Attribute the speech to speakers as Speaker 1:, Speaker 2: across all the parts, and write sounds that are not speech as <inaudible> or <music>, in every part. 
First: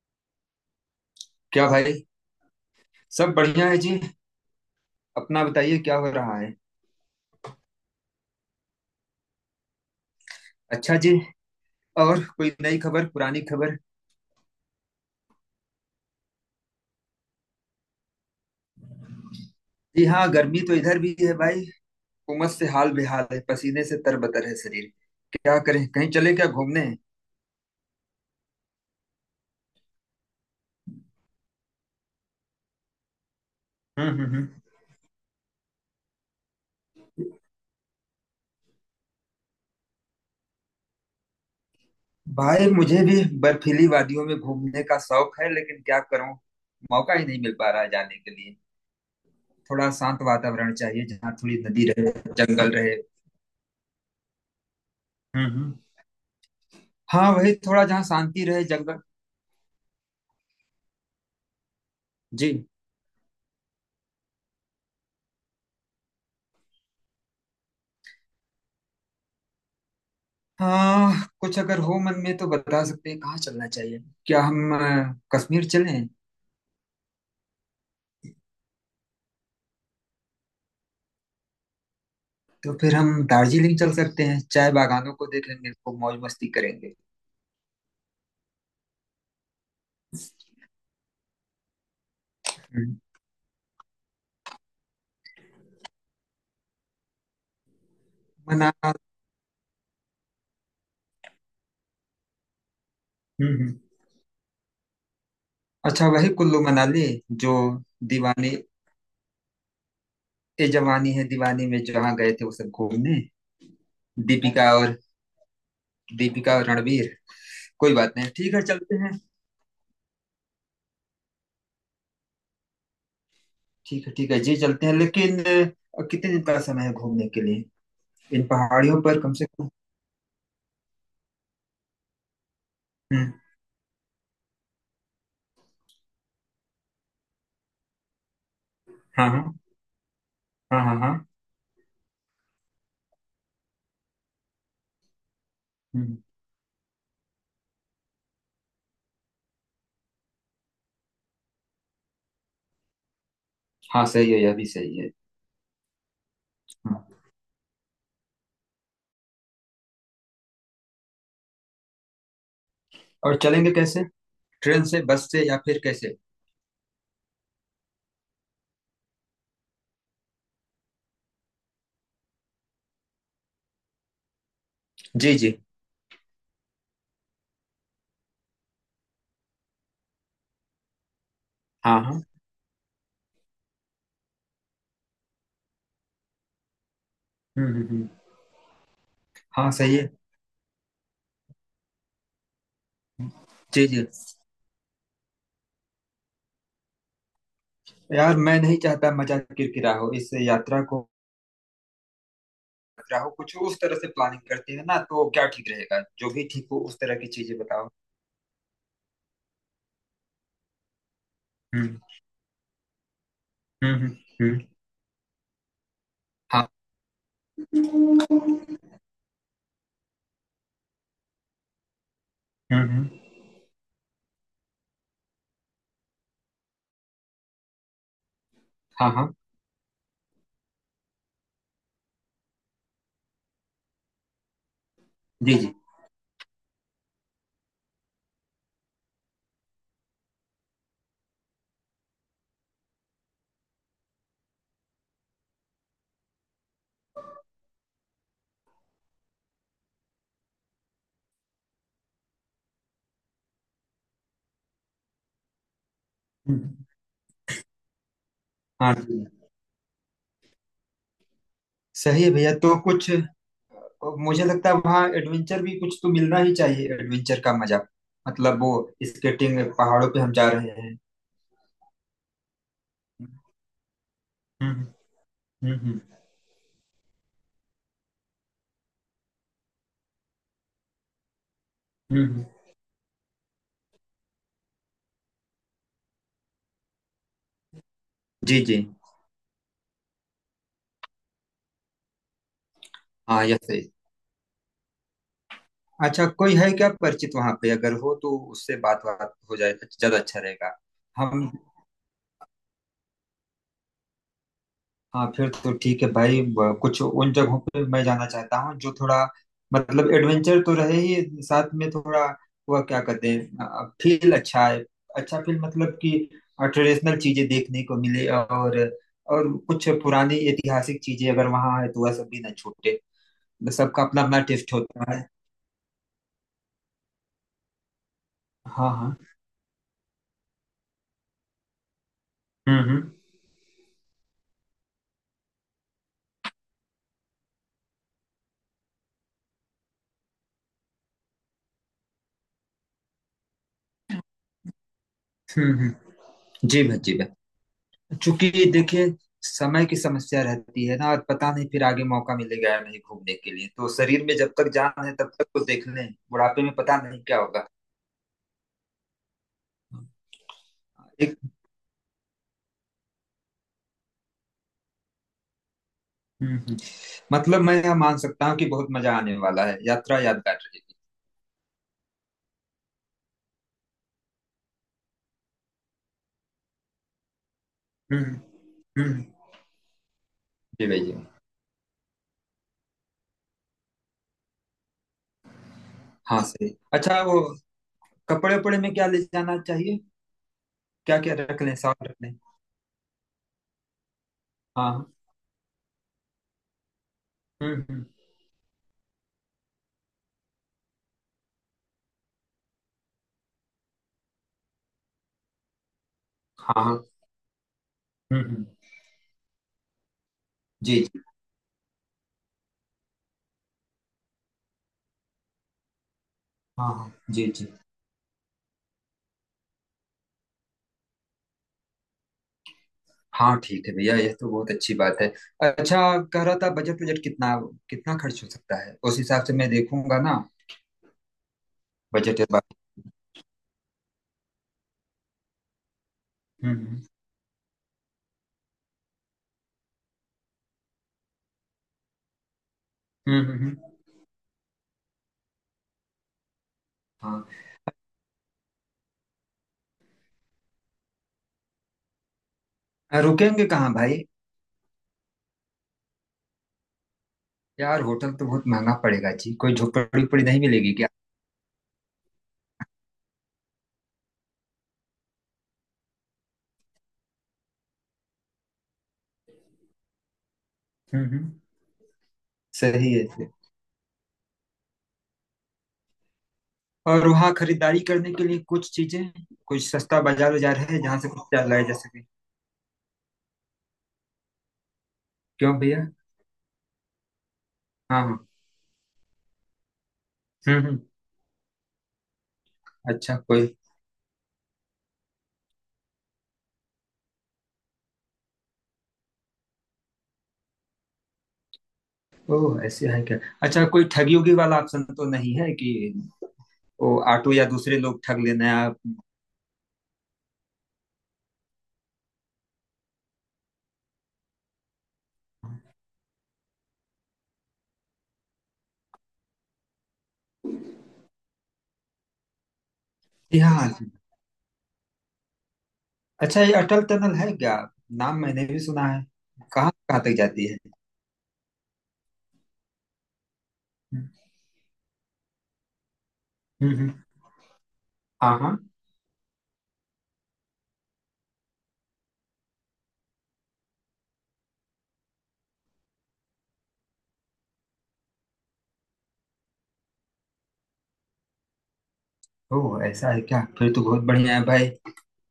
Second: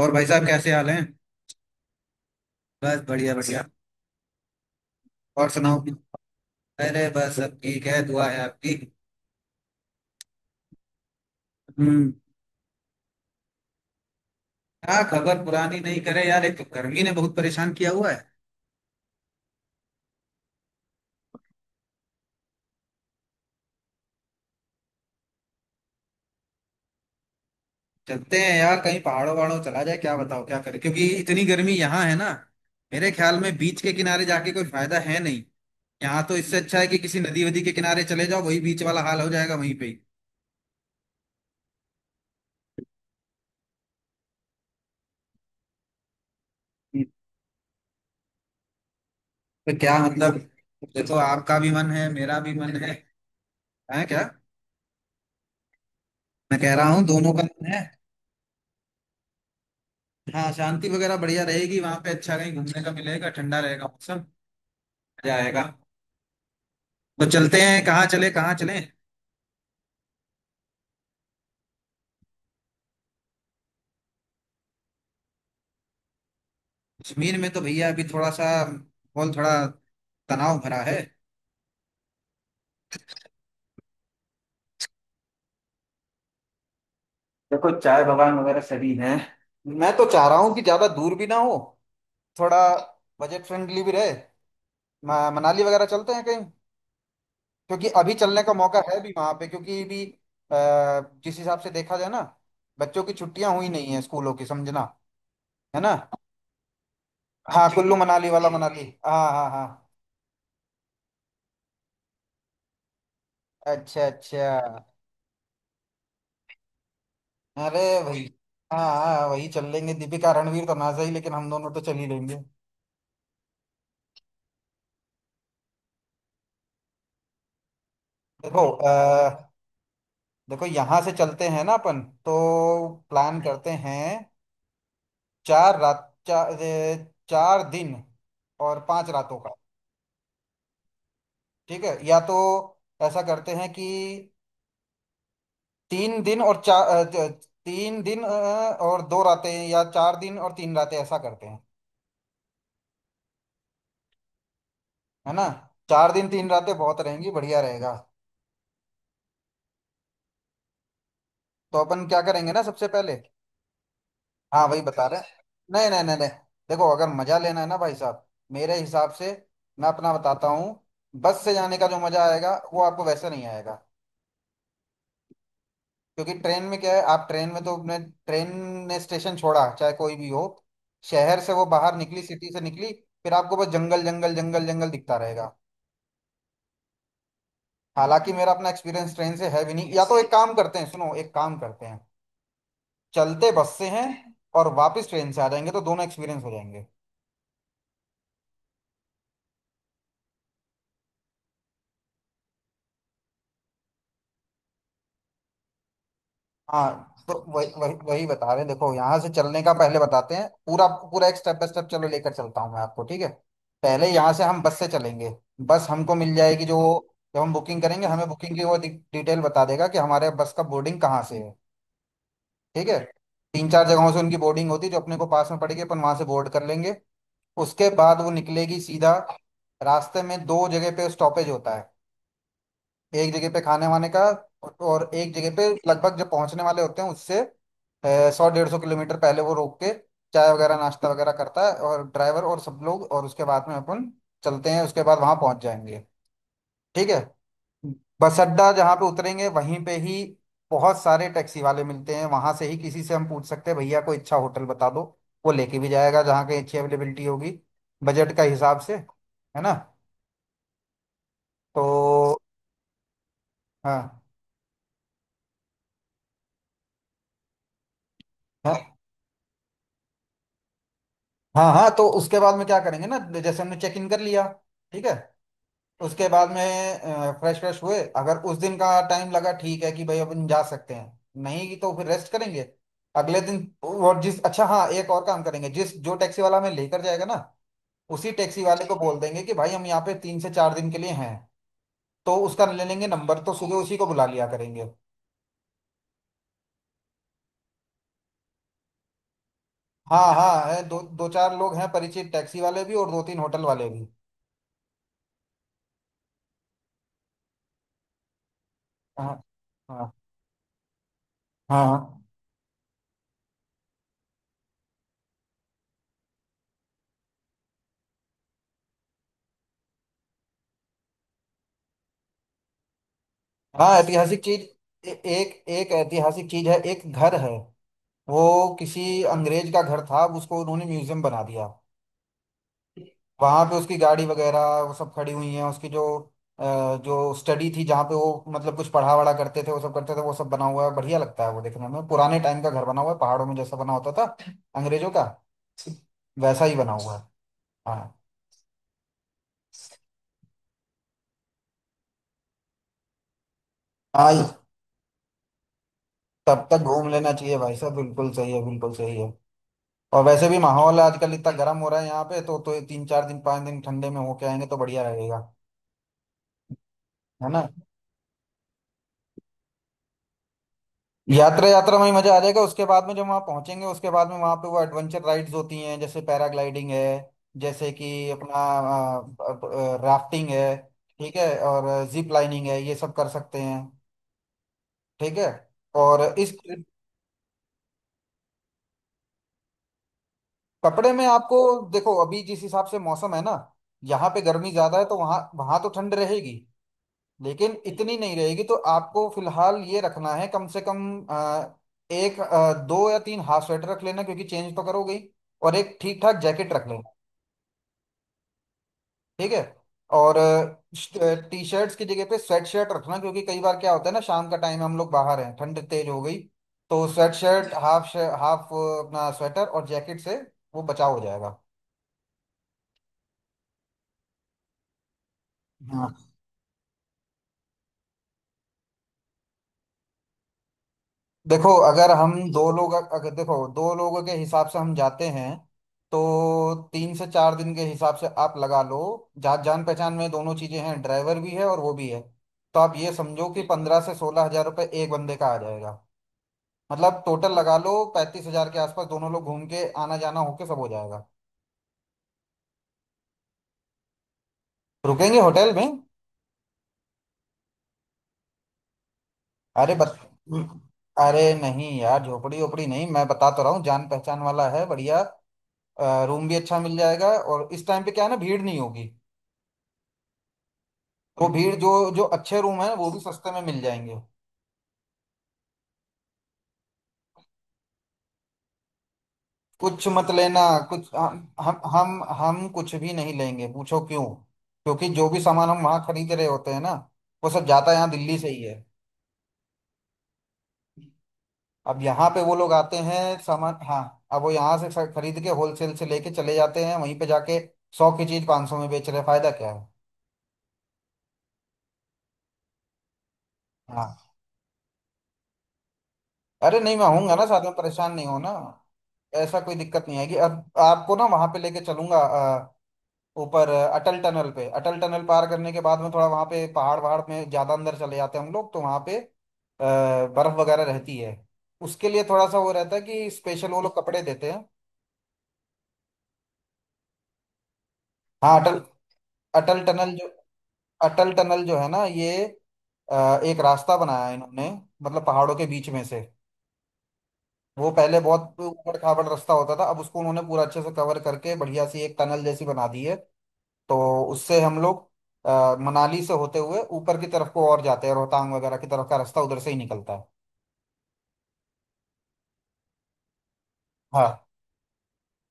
Speaker 1: और भाई साहब कैसे हाल हैं।
Speaker 2: क्या भाई।
Speaker 1: बस
Speaker 2: सब
Speaker 1: बढ़िया बढ़िया।
Speaker 2: बढ़िया है जी। अपना
Speaker 1: और
Speaker 2: बताइए,
Speaker 1: सुनाओ।
Speaker 2: क्या हो रहा है?
Speaker 1: अरे बस सब ठीक है, दुआ है आपकी।
Speaker 2: अच्छा जी।
Speaker 1: हम्म।
Speaker 2: और कोई नई खबर पुरानी खबर?
Speaker 1: क्या खबर पुरानी नहीं करे यार, एक तो गर्मी ने बहुत परेशान किया हुआ है।
Speaker 2: जी हाँ, गर्मी तो इधर भी है भाई। उमस से हाल बेहाल है, पसीने से तरबतर है शरीर। क्या करें, कहीं चले क्या घूमने?
Speaker 1: चलते हैं यार, कहीं पहाड़ों वहाड़ों चला जाए क्या? बताओ क्या करें, क्योंकि इतनी गर्मी यहाँ है ना। मेरे ख्याल में बीच के
Speaker 2: हम्म
Speaker 1: किनारे
Speaker 2: हम्म हम्म।
Speaker 1: जाके कोई फायदा है नहीं। यहाँ तो इससे अच्छा है कि किसी नदी वदी के किनारे चले जाओ, वही बीच वाला हाल हो जाएगा वहीं पे ही।
Speaker 2: भाई, मुझे भी बर्फीली वादियों में घूमने का शौक है, लेकिन क्या करूं।
Speaker 1: हम्म।
Speaker 2: मौका ही नहीं मिल पा रहा है जाने के लिए।
Speaker 1: तो
Speaker 2: थोड़ा
Speaker 1: क्या
Speaker 2: शांत
Speaker 1: मतलब,
Speaker 2: वातावरण चाहिए,
Speaker 1: देखो
Speaker 2: जहाँ थोड़ी
Speaker 1: आपका भी
Speaker 2: नदी
Speaker 1: मन है,
Speaker 2: रहे।
Speaker 1: मेरा भी
Speaker 2: जंगल
Speaker 1: मन है।
Speaker 2: रहे।
Speaker 1: है क्या?
Speaker 2: हम्म हम्म।
Speaker 1: मैं कह रहा हूँ
Speaker 2: हाँ,
Speaker 1: दोनों का
Speaker 2: वही
Speaker 1: मन है।
Speaker 2: थोड़ा जहाँ शांति रहे, जंगल।
Speaker 1: हाँ, शांति वगैरह बढ़िया रहेगी वहां पे। अच्छा
Speaker 2: जी।
Speaker 1: कहीं घूमने का मिलेगा, ठंडा रहेगा मौसम। मजा आएगा। तो चलते हैं, कहाँ चले कहाँ चले?
Speaker 2: हाँ। कुछ अगर हो मन में तो बता सकते हैं कहाँ चलना चाहिए। क्या हम कश्मीर चलें?
Speaker 1: कश्मीर में तो भैया अभी थोड़ा सा माहौल, थोड़ा तनाव भरा है।
Speaker 2: तो फिर हम दार्जिलिंग चल सकते हैं, चाय बागानों को देखेंगे, खूब मौज मस्ती करेंगे।
Speaker 1: देखो चाय बागान वगैरह सभी हैं। मैं तो चाह रहा हूँ कि ज्यादा दूर भी ना हो, थोड़ा
Speaker 2: हम्म।
Speaker 1: बजट फ्रेंडली भी रहे। मनाली वगैरह चलते हैं कहीं, क्योंकि अभी चलने का
Speaker 2: मना।
Speaker 1: मौका है भी वहां पे, क्योंकि भी। अ, जिस हिसाब से देखा जाए ना, बच्चों की छुट्टियां हुई
Speaker 2: हम्म।
Speaker 1: नहीं है स्कूलों की, समझना। है ना?
Speaker 2: अच्छा, वही कुल्लू मनाली। जो।
Speaker 1: हाँ, कुल्लू मनाली वाला
Speaker 2: दीवानी।
Speaker 1: मनाली। हाँ हाँ हाँ।
Speaker 2: ए जवानी है दीवानी में जहाँ गए थे वो सब घूमने।
Speaker 1: अच्छा अच्छा।
Speaker 2: दीपिका और। दीपिका और रणवीर।
Speaker 1: अरे
Speaker 2: कोई बात
Speaker 1: भाई!
Speaker 2: नहीं, ठीक है,
Speaker 1: हाँ
Speaker 2: चलते हैं।
Speaker 1: हाँ वही चल लेंगे, दीपिका रणवीर तो ना सही, लेकिन हम दोनों तो चल ही लेंगे।
Speaker 2: ठीक है, ठीक है जी, चलते हैं लेकिन। कितने दिन का समय है घूमने के लिए, इन
Speaker 1: देखो
Speaker 2: पहाड़ियों पर कम से कम?
Speaker 1: देखो यहाँ से चलते हैं ना अपन तो,
Speaker 2: हम्म।
Speaker 1: प्लान करते हैं। 4 रात, 4 दिन और पांच
Speaker 2: हाँ
Speaker 1: रातों
Speaker 2: हाँ।
Speaker 1: का।
Speaker 2: हाँ हाँ हाँ।
Speaker 1: ठीक है, या तो ऐसा करते हैं कि
Speaker 2: हम्म,
Speaker 1: तीन दिन और चार तीन दिन और 2 रातें, या 4 दिन और 3 रातें, ऐसा करते हैं।
Speaker 2: हाँ सही है, यह भी सही है।
Speaker 1: है ना? 4 दिन 3 रातें बहुत
Speaker 2: हाँ।
Speaker 1: रहेंगी, बढ़िया रहेगा। तो अपन क्या करेंगे ना सबसे पहले?
Speaker 2: और चलेंगे कैसे?
Speaker 1: हाँ वही
Speaker 2: ट्रेन से,
Speaker 1: बता रहे हैं।
Speaker 2: बस से, या फिर
Speaker 1: नहीं नहीं नहीं
Speaker 2: कैसे?
Speaker 1: नहीं, देखो अगर मजा लेना है ना भाई साहब, मेरे हिसाब से, मैं अपना बताता हूँ। बस से जाने का जो मजा आएगा वो आपको वैसे नहीं आएगा।
Speaker 2: जी जी।
Speaker 1: क्योंकि ट्रेन में क्या है, आप ट्रेन में तो अपने ट्रेन ने स्टेशन छोड़ा चाहे कोई भी हो, शहर से वो बाहर
Speaker 2: हाँ हाँ।
Speaker 1: निकली, सिटी से निकली, फिर आपको बस जंगल जंगल जंगल जंगल दिखता रहेगा।
Speaker 2: हम्म।
Speaker 1: हालांकि मेरा अपना एक्सपीरियंस ट्रेन से है
Speaker 2: हाँ
Speaker 1: भी नहीं।
Speaker 2: सही
Speaker 1: या
Speaker 2: है।
Speaker 1: तो एक काम करते हैं, सुनो एक काम करते हैं,
Speaker 2: हम्म।
Speaker 1: चलते बस
Speaker 2: जी
Speaker 1: से
Speaker 2: जी।
Speaker 1: हैं और वापस ट्रेन से आ जाएंगे, तो दोनों एक्सपीरियंस हो जाएंगे।
Speaker 2: यार, मैं नहीं चाहता मजा किरकिरा हो इस यात्रा को। किरकिरा हो कुछ उस तरह से। प्लानिंग करते हैं ना तो क्या ठीक रहेगा? जो भी ठीक हो उस
Speaker 1: हाँ
Speaker 2: तरह की
Speaker 1: तो
Speaker 2: चीजें
Speaker 1: वही
Speaker 2: बताओ।
Speaker 1: वही वही बता रहे हैं। देखो यहाँ से चलने का पहले बताते हैं पूरा पूरा, एक स्टेप बाय स्टेप
Speaker 2: हम्म
Speaker 1: चलो लेकर चलता हूँ मैं आपको। ठीक है।
Speaker 2: हम्म
Speaker 1: पहले
Speaker 2: हम्म
Speaker 1: यहाँ से
Speaker 2: हम्म।
Speaker 1: हम बस से चलेंगे। बस हमको मिल जाएगी
Speaker 2: हाँ।
Speaker 1: जो, जब हम बुकिंग करेंगे हमें
Speaker 2: हम्म
Speaker 1: बुकिंग की वो डिटेल बता देगा कि हमारे बस का बोर्डिंग कहाँ से है। ठीक है।
Speaker 2: हम्म।
Speaker 1: तीन चार जगहों से उनकी बोर्डिंग होती है, जो अपने को पास में पड़ेगी अपन वहां से बोर्ड कर लेंगे। उसके बाद वो निकलेगी
Speaker 2: हाँ
Speaker 1: सीधा।
Speaker 2: हाँ
Speaker 1: रास्ते में दो जगह पे स्टॉपेज होता है, एक जगह पे खाने वाने का, और एक जगह
Speaker 2: जी
Speaker 1: पे
Speaker 2: जी।
Speaker 1: लगभग जब पहुंचने वाले होते हैं उससे 100 150 किलोमीटर पहले, वो रोक के चाय वगैरह नाश्ता वगैरह करता है, और ड्राइवर और सब लोग, और उसके बाद में अपन चलते हैं। उसके बाद वहां पहुंच जाएंगे। ठीक है। बस अड्डा जहाँ पे उतरेंगे वहीं पे ही बहुत सारे टैक्सी वाले मिलते हैं। वहां से ही किसी से हम पूछ सकते हैं, भैया कोई अच्छा होटल बता दो, वो लेके भी जाएगा जहाँ की अच्छी
Speaker 2: हम्म।
Speaker 1: अवेलेबिलिटी होगी, बजट का हिसाब
Speaker 2: हाँ
Speaker 1: से।
Speaker 2: जी।
Speaker 1: है ना? तो
Speaker 2: सही है भैया, तो कुछ।
Speaker 1: हाँ
Speaker 2: मुझे लगता है वहाँ एडवेंचर भी कुछ तो मिलना ही चाहिए, एडवेंचर का मजा। मतलब वो।
Speaker 1: हाँ।
Speaker 2: स्केटिंग, पहाड़ों पे हम जा रहे हैं।
Speaker 1: हाँ हाँ, तो उसके बाद में क्या करेंगे ना, जैसे हमने चेक इन कर लिया,
Speaker 2: हम्म
Speaker 1: ठीक है,
Speaker 2: हम्म हम्म
Speaker 1: उसके बाद में फ्रेश फ्रेश हुए। अगर उस दिन का टाइम लगा, ठीक है कि भाई अपन जा सकते हैं, नहीं तो फिर रेस्ट
Speaker 2: हम्म।
Speaker 1: करेंगे। अगले दिन, और जिस, अच्छा, हाँ एक और काम करेंगे, जिस जो टैक्सी वाला हमें लेकर जाएगा ना, उसी
Speaker 2: जी
Speaker 1: टैक्सी
Speaker 2: जी।
Speaker 1: वाले को बोल देंगे कि भाई हम यहाँ पे 3 से 4 दिन के लिए हैं, तो उसका ले लेंगे नंबर,
Speaker 2: हाँ,
Speaker 1: तो
Speaker 2: यस,
Speaker 1: सुबह
Speaker 2: सही।
Speaker 1: उसी को बुला लिया करेंगे।
Speaker 2: अच्छा, कोई है क्या परिचित वहाँ पे? अगर हो तो उससे बात बात हो जाए तो ज्यादा
Speaker 1: हाँ
Speaker 2: अच्छा
Speaker 1: हाँ
Speaker 2: रहेगा।
Speaker 1: है, दो दो
Speaker 2: हम।
Speaker 1: चार लोग हैं परिचित, टैक्सी वाले भी और दो तीन होटल वाले भी।
Speaker 2: हाँ फिर तो ठीक है भाई, कुछ उन जगहों पे मैं जाना चाहता हूँ जो थोड़ा।
Speaker 1: हाँ हाँ
Speaker 2: मतलब एडवेंचर तो रहे ही, साथ
Speaker 1: हाँ
Speaker 2: में
Speaker 1: हाँ।
Speaker 2: थोड़ा। वह क्या कहते हैं, फील अच्छा है। अच्छा फील मतलब कि। ट्रेडिशनल चीजें देखने को मिले और। और कुछ पुरानी ऐतिहासिक चीजें अगर वहाँ है तो वह सब भी ना छूटे।
Speaker 1: हाँ,
Speaker 2: सबका अपना अपना
Speaker 1: ऐतिहासिक चीज।
Speaker 2: टेस्ट होता है।
Speaker 1: एक एक ऐतिहासिक चीज है, एक घर है। वो
Speaker 2: हाँ हाँ।
Speaker 1: किसी अंग्रेज का घर था, अब उसको उन्होंने म्यूजियम बना दिया।
Speaker 2: हम्म हम्म
Speaker 1: वहां पे उसकी गाड़ी वगैरह वो सब खड़ी हुई है, उसकी अ, जो स्टडी थी जहाँ पे वो, मतलब कुछ पढ़ा वढ़ा करते थे, वो सब करते थे, वो सब बना हुआ है। बढ़िया लगता है वो देखने में, पुराने टाइम का घर बना हुआ है पहाड़ों में जैसा बना होता था अंग्रेजों का,
Speaker 2: हम्म हम्म।
Speaker 1: वैसा ही
Speaker 2: जी
Speaker 1: बना
Speaker 2: भाई, जी
Speaker 1: हुआ है।
Speaker 2: भाई।
Speaker 1: हाँ
Speaker 2: चूंकि देखिए। समय की समस्या रहती है ना, और पता नहीं फिर आगे मौका मिलेगा या नहीं घूमने के लिए, तो शरीर में जब
Speaker 1: हाँ,
Speaker 2: तक जान है तब तक तो देख लें। बुढ़ापे
Speaker 1: तब
Speaker 2: में
Speaker 1: तक
Speaker 2: पता
Speaker 1: घूम
Speaker 2: नहीं
Speaker 1: लेना
Speaker 2: क्या
Speaker 1: चाहिए
Speaker 2: होगा।
Speaker 1: भाई साहब, बिल्कुल सही है, बिल्कुल सही है। और वैसे भी माहौल आजकल
Speaker 2: एक।
Speaker 1: इतना गर्म हो रहा है यहाँ पे, तो 3 4 दिन 5 दिन ठंडे में होके आएंगे तो बढ़िया रहेगा।
Speaker 2: हम्म, हम्म।
Speaker 1: है
Speaker 2: मतलब
Speaker 1: ना?
Speaker 2: मैं यह मान सकता हूँ कि बहुत मजा आने वाला है, यात्रा यादगार रहेगी।
Speaker 1: यात्रा, यात्रा में ही मजा आ जाएगा। उसके बाद में जब वहाँ पहुंचेंगे, उसके बाद में वहाँ पे वो एडवेंचर राइड्स होती हैं, जैसे पैराग्लाइडिंग है, जैसे कि
Speaker 2: हम्म
Speaker 1: अपना
Speaker 2: हम्म।
Speaker 1: राफ्टिंग है,
Speaker 2: जी भैया।
Speaker 1: ठीक है, और जिप लाइनिंग है, ये सब कर सकते हैं। ठीक है। और
Speaker 2: हाँ
Speaker 1: इस
Speaker 2: सही।
Speaker 1: ट्रिप-
Speaker 2: अच्छा, वो कपड़े उपड़े में क्या ले जाना चाहिए?
Speaker 1: कपड़े
Speaker 2: क्या
Speaker 1: में
Speaker 2: क्या
Speaker 1: आपको,
Speaker 2: रख लें, साथ
Speaker 1: देखो
Speaker 2: रख लें।
Speaker 1: अभी जिस हिसाब से मौसम है ना, यहाँ पे गर्मी
Speaker 2: हाँ
Speaker 1: ज्यादा है
Speaker 2: हाँ।
Speaker 1: तो वहाँ, वहाँ तो ठंड रहेगी, लेकिन
Speaker 2: हम्म।
Speaker 1: इतनी नहीं रहेगी। तो आपको फिलहाल ये रखना है कम से कम एक दो या तीन हाफ स्वेटर रख लेना, क्योंकि चेंज तो करोगे ही, और एक ठीक ठाक जैकेट
Speaker 2: हाँ
Speaker 1: रख
Speaker 2: हाँ।
Speaker 1: लेना।
Speaker 2: हम्म।
Speaker 1: ठीक है। और
Speaker 2: जी जी।
Speaker 1: टी शर्ट्स की जगह पे स्वेट शर्ट रखना, क्योंकि कई बार क्या होता है ना, शाम का टाइम हम लोग बाहर हैं, ठंड तेज हो गई,
Speaker 2: हाँ
Speaker 1: तो
Speaker 2: हाँ।
Speaker 1: स्वेट
Speaker 2: जी जी।
Speaker 1: शर्ट, हाफ हाफ अपना स्वेटर और जैकेट से वो बचाव हो जाएगा।
Speaker 2: हाँ ठीक है भैया, यह तो बहुत अच्छी बात है। अच्छा। कह रहा था बजट, बजट कितना। कितना खर्च हो सकता है, उस हिसाब से मैं देखूंगा ना।
Speaker 1: देखो,
Speaker 2: बजट इस बार।
Speaker 1: अगर देखो दो लोगों के हिसाब से हम जाते हैं, तो
Speaker 2: हम्म हम्म
Speaker 1: तीन से चार दिन के हिसाब से आप लगा लो। जान पहचान में दोनों चीजें हैं, ड्राइवर भी है और वो भी है। तो आप ये समझो कि
Speaker 2: हम्म।
Speaker 1: 15 से 16 हजार रुपये एक बंदे का आ जाएगा। मतलब
Speaker 2: हम्म।
Speaker 1: टोटल लगा लो 35 हजार के आसपास, दोनों लोग घूम के आना जाना होके सब हो जाएगा।
Speaker 2: हाँ, रुकेंगे कहाँ भाई?
Speaker 1: रुकेंगे होटल में।
Speaker 2: यार होटल तो बहुत महंगा पड़ेगा जी, कोई
Speaker 1: अरे बत
Speaker 2: झोपड़ी उपड़ी नहीं मिलेगी क्या?
Speaker 1: अरे नहीं यार, झोपड़ी ओपड़ी नहीं, मैं बता तो रहा हूँ जान पहचान वाला है, बढ़िया, रूम भी अच्छा मिल जाएगा। और इस टाइम पे क्या है ना, भीड़ नहीं होगी। वो
Speaker 2: हम्म।
Speaker 1: भीड़ जो जो अच्छे रूम है वो
Speaker 2: सही
Speaker 1: भी
Speaker 2: है सही।
Speaker 1: सस्ते में मिल जाएंगे।
Speaker 2: और वहाँ खरीदारी करने के लिए कुछ चीजें। कुछ
Speaker 1: कुछ
Speaker 2: सस्ता
Speaker 1: मत
Speaker 2: बाजार
Speaker 1: लेना।
Speaker 2: बाजार है
Speaker 1: कुछ
Speaker 2: जहाँ से
Speaker 1: हम
Speaker 2: कुछ क्या
Speaker 1: हम
Speaker 2: लाया जा
Speaker 1: हम
Speaker 2: सके?
Speaker 1: हम कुछ भी नहीं लेंगे, पूछो क्यों। क्योंकि जो भी सामान
Speaker 2: क्यों
Speaker 1: हम वहाँ
Speaker 2: भैया?
Speaker 1: खरीद रहे होते हैं ना, वो सब जाता यहाँ
Speaker 2: हाँ
Speaker 1: दिल्ली
Speaker 2: हाँ।
Speaker 1: से ही है।
Speaker 2: हम्म।
Speaker 1: अब यहाँ पे वो लोग आते
Speaker 2: अच्छा,
Speaker 1: हैं
Speaker 2: कोई।
Speaker 1: सामान, हाँ, अब वो यहाँ से खरीद के होलसेल से लेके चले जाते हैं वहीं पे जाके, 100 की चीज 500 में बेच रहे, फायदा क्या है।
Speaker 2: ओह, ऐसे है क्या? अच्छा, कोई
Speaker 1: हाँ,
Speaker 2: ठगी उगी वाला ऑप्शन तो नहीं है कि।
Speaker 1: अरे नहीं, मैं
Speaker 2: ओ,
Speaker 1: आऊंगा ना
Speaker 2: ऑटो
Speaker 1: साथ
Speaker 2: या
Speaker 1: में,
Speaker 2: दूसरे
Speaker 1: परेशान
Speaker 2: लोग
Speaker 1: नहीं
Speaker 2: ठग
Speaker 1: होना।
Speaker 2: लेना है आप।
Speaker 1: ऐसा कोई दिक्कत नहीं आएगी, अब आपको ना वहां पे लेके चलूंगा। ऊपर अटल टनल पार करने के बाद में थोड़ा वहां पे पहाड़ वहाड़ में ज्यादा अंदर चले जाते हैं हम लोग, तो वहां पे बर्फ वगैरह रहती है। उसके लिए थोड़ा सा वो रहता है कि
Speaker 2: जी
Speaker 1: स्पेशल वो
Speaker 2: हाँ।
Speaker 1: लोग कपड़े देते हैं।
Speaker 2: अच्छा, ये अटल टनल है क्या? नाम
Speaker 1: हाँ,
Speaker 2: मैंने
Speaker 1: अटल
Speaker 2: भी सुना है।
Speaker 1: अटल
Speaker 2: कहाँ
Speaker 1: टनल
Speaker 2: कहाँ
Speaker 1: जो
Speaker 2: तक जाती है?
Speaker 1: अटल टनल जो है ना ये, एक रास्ता बनाया है इन्होंने, मतलब पहाड़ों के बीच में से।
Speaker 2: हम्म।
Speaker 1: वो पहले बहुत
Speaker 2: हाँ हाँ।
Speaker 1: ऊबड़ खाबड़ रास्ता होता था, अब उसको उन्होंने पूरा अच्छे से कवर करके बढ़िया सी एक टनल जैसी बना दी है। तो उससे हम लोग मनाली से होते हुए ऊपर की तरफ को और जाते हैं, रोहतांग वगैरह की तरफ का रास्ता उधर से ही निकलता है।
Speaker 2: ओ, ऐसा है क्या? फिर तो बहुत
Speaker 1: हाँ।
Speaker 2: बढ़िया है भाई।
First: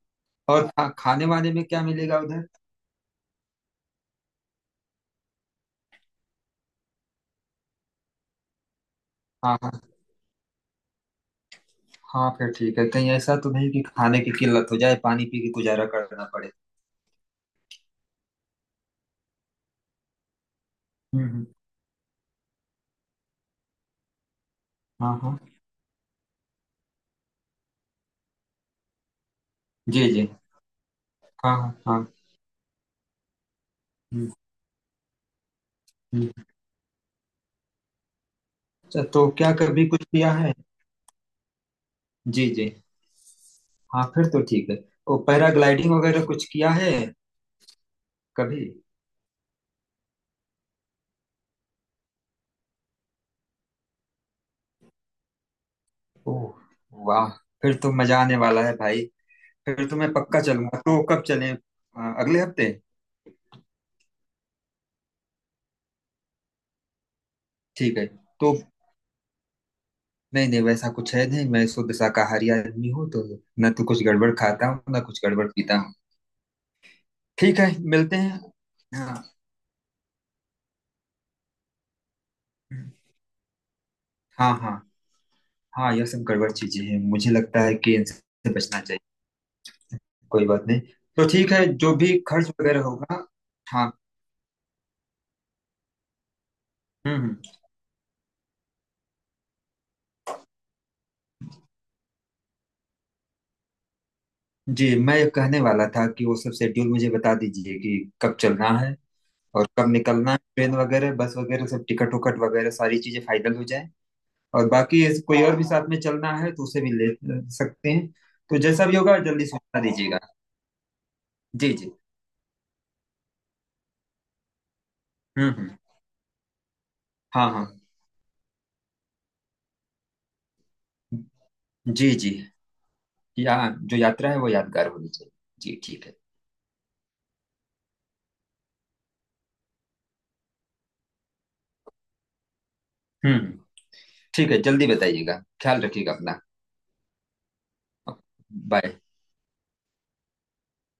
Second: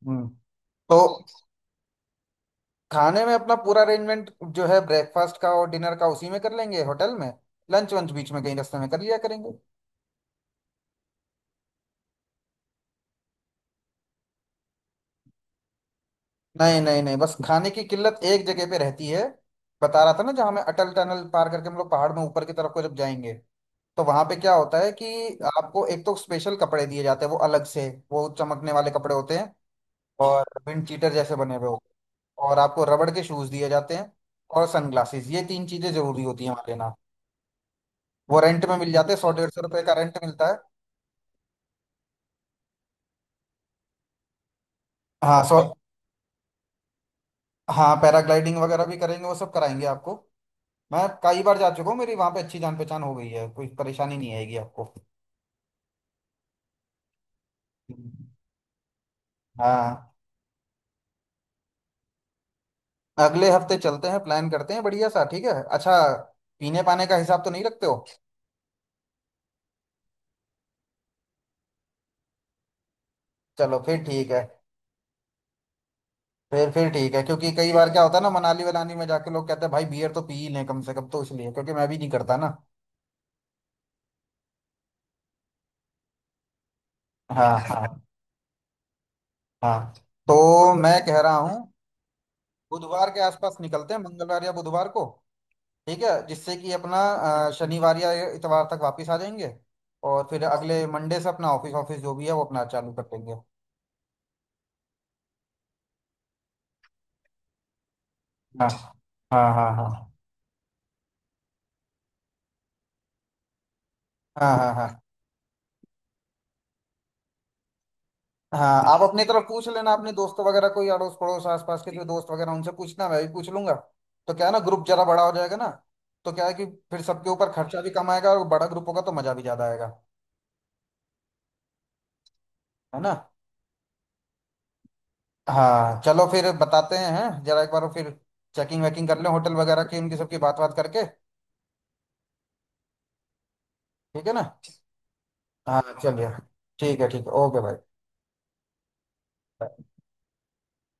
Speaker 1: हम्म।
Speaker 2: और
Speaker 1: तो
Speaker 2: खाने वाने में क्या मिलेगा उधर?
Speaker 1: खाने में अपना पूरा अरेंजमेंट जो है ब्रेकफास्ट का और डिनर का उसी में कर लेंगे होटल में। लंच वंच बीच में कहीं रास्ते में कर लिया करेंगे।
Speaker 2: हाँ हाँ। हाँ फिर ठीक है, कहीं ऐसा तो नहीं कि खाने की किल्लत हो जाए, पानी पी के गुजारा करना पड़े?
Speaker 1: नहीं नहीं नहीं, बस खाने की किल्लत एक जगह पे रहती है, बता रहा था ना, जहाँ हमें अटल टनल
Speaker 2: हम्म।
Speaker 1: पार करके हम लोग पहाड़ में ऊपर की तरफ को जब जाएंगे, तो वहां पे क्या होता है कि
Speaker 2: हाँ हाँ।
Speaker 1: आपको एक तो स्पेशल कपड़े दिए जाते हैं, वो अलग से वो चमकने वाले कपड़े होते हैं
Speaker 2: जी जी।
Speaker 1: और विंड चीटर जैसे बने
Speaker 2: हाँ
Speaker 1: हुए
Speaker 2: हाँ
Speaker 1: हो,
Speaker 2: हाँ।
Speaker 1: और आपको रबड़ के शूज दिए जाते हैं,
Speaker 2: हम्म
Speaker 1: और सनग्लासेस, ये तीन चीजें जरूरी
Speaker 2: हम्म।
Speaker 1: होती हैं वहां लेना। वो रेंट में मिल
Speaker 2: अच्छा,
Speaker 1: जाते हैं,
Speaker 2: तो
Speaker 1: सौ डेढ़
Speaker 2: क्या
Speaker 1: सौ रुपए
Speaker 2: कभी
Speaker 1: का
Speaker 2: कुछ
Speaker 1: रेंट
Speaker 2: किया
Speaker 1: मिलता
Speaker 2: है?
Speaker 1: है।
Speaker 2: जी जी। हाँ फिर तो ठीक है। ओ,
Speaker 1: हाँ सौ,
Speaker 2: पैराग्लाइडिंग वगैरह कुछ किया है?
Speaker 1: हाँ पैराग्लाइडिंग
Speaker 2: कभी?
Speaker 1: वगैरह भी करेंगे, वो सब कराएंगे आपको। मैं कई बार जा चुका हूँ, मेरी वहां पे अच्छी जान पहचान हो गई है, कोई परेशानी नहीं आएगी आपको।
Speaker 2: ओह, वाह। फिर तो मजा आने वाला है भाई। फिर तो मैं
Speaker 1: हाँ,
Speaker 2: पक्का चलूंगा, तो कब चलें, अगले हफ्ते?
Speaker 1: अगले हफ्ते चलते हैं, प्लान करते हैं बढ़िया सा, ठीक है। अच्छा, पीने पाने का हिसाब तो नहीं रखते हो?
Speaker 2: ठीक है। तो। नहीं नहीं, वैसा कुछ है नहीं, मैं शुद्ध शाकाहारी आदमी हूँ तो। ना
Speaker 1: चलो
Speaker 2: तो
Speaker 1: फिर
Speaker 2: कुछ
Speaker 1: ठीक
Speaker 2: गड़बड़
Speaker 1: है।
Speaker 2: खाता हूँ, ना कुछ गड़बड़ पीता हूँ।
Speaker 1: फिर ठीक है, क्योंकि
Speaker 2: ठीक है।
Speaker 1: कई बार क्या
Speaker 2: मिलते
Speaker 1: होता है ना
Speaker 2: हैं।
Speaker 1: मनाली वनाली में जाके
Speaker 2: हाँ।
Speaker 1: लोग कहते हैं भाई बियर तो पी ही लें कम से कम, तो इसलिए, क्योंकि मैं भी नहीं करता ना।
Speaker 2: हाँ हाँ। हाँ, यह सब गड़बड़ चीजें हैं, मुझे
Speaker 1: हाँ
Speaker 2: लगता
Speaker 1: <laughs>
Speaker 2: है कि
Speaker 1: हाँ।
Speaker 2: इनसे बचना चाहिए।
Speaker 1: हाँ
Speaker 2: कोई बात
Speaker 1: तो
Speaker 2: नहीं।
Speaker 1: मैं कह
Speaker 2: तो
Speaker 1: रहा
Speaker 2: ठीक है,
Speaker 1: हूँ
Speaker 2: जो भी खर्च वगैरह
Speaker 1: बुधवार के
Speaker 2: होगा।
Speaker 1: आसपास
Speaker 2: हाँ।
Speaker 1: निकलते हैं, मंगलवार या बुधवार को, ठीक है, जिससे कि अपना
Speaker 2: हम्म।
Speaker 1: शनिवार या इतवार तक वापस आ जाएंगे, और फिर अगले मंडे से अपना ऑफिस, ऑफिस जो भी है वो अपना चालू कर देंगे।
Speaker 2: जी, मैं कहने वाला था कि वो सब शेड्यूल मुझे बता दीजिए कि। कब
Speaker 1: हाँ
Speaker 2: चलना है।
Speaker 1: हाँ
Speaker 2: और
Speaker 1: हाँ।
Speaker 2: कब
Speaker 1: हाँ
Speaker 2: निकलना है, ट्रेन वगैरह, बस वगैरह, सब टिकट उकट वगैरह सारी चीजें फाइनल हो जाए।
Speaker 1: हाँ
Speaker 2: और
Speaker 1: हाँ हाँ
Speaker 2: बाकी ऐसे कोई और भी साथ में चलना है तो उसे भी ले। सकते हैं। तो
Speaker 1: हाँ।
Speaker 2: जैसा भी
Speaker 1: आप
Speaker 2: होगा
Speaker 1: अपनी तरफ
Speaker 2: जल्दी
Speaker 1: पूछ
Speaker 2: सूचना
Speaker 1: लेना अपने
Speaker 2: दीजिएगा।
Speaker 1: दोस्त वगैरह, कोई अड़ोस पड़ोस
Speaker 2: जी
Speaker 1: आसपास
Speaker 2: जी।
Speaker 1: के जो दोस्त वगैरह उनसे पूछना, मैं भी पूछ लूंगा। तो क्या है ना, ग्रुप जरा बड़ा हो जाएगा ना,
Speaker 2: हम्म।
Speaker 1: तो क्या है कि फिर सबके
Speaker 2: हाँ
Speaker 1: ऊपर
Speaker 2: हाँ।
Speaker 1: खर्चा भी कम आएगा, और बड़ा ग्रुप होगा तो मजा भी ज्यादा आएगा।
Speaker 2: जी जी।
Speaker 1: है ना?
Speaker 2: या। जो यात्रा है वो यादगार होनी चाहिए। जी
Speaker 1: हाँ
Speaker 2: ठीक है।
Speaker 1: चलो फिर बताते हैं, हैं? जरा एक बार वो, फिर चेकिंग वेकिंग कर लें होटल वगैरह की, उनकी सबकी बात, बात करके।
Speaker 2: हम्म।
Speaker 1: ठीक है ना?
Speaker 2: ठीक है, जल्दी बताइएगा,
Speaker 1: हाँ
Speaker 2: ख्याल रखिएगा
Speaker 1: चलिए,
Speaker 2: अपना।
Speaker 1: ठीक है ठीक है। ओके भाई।
Speaker 2: बाय।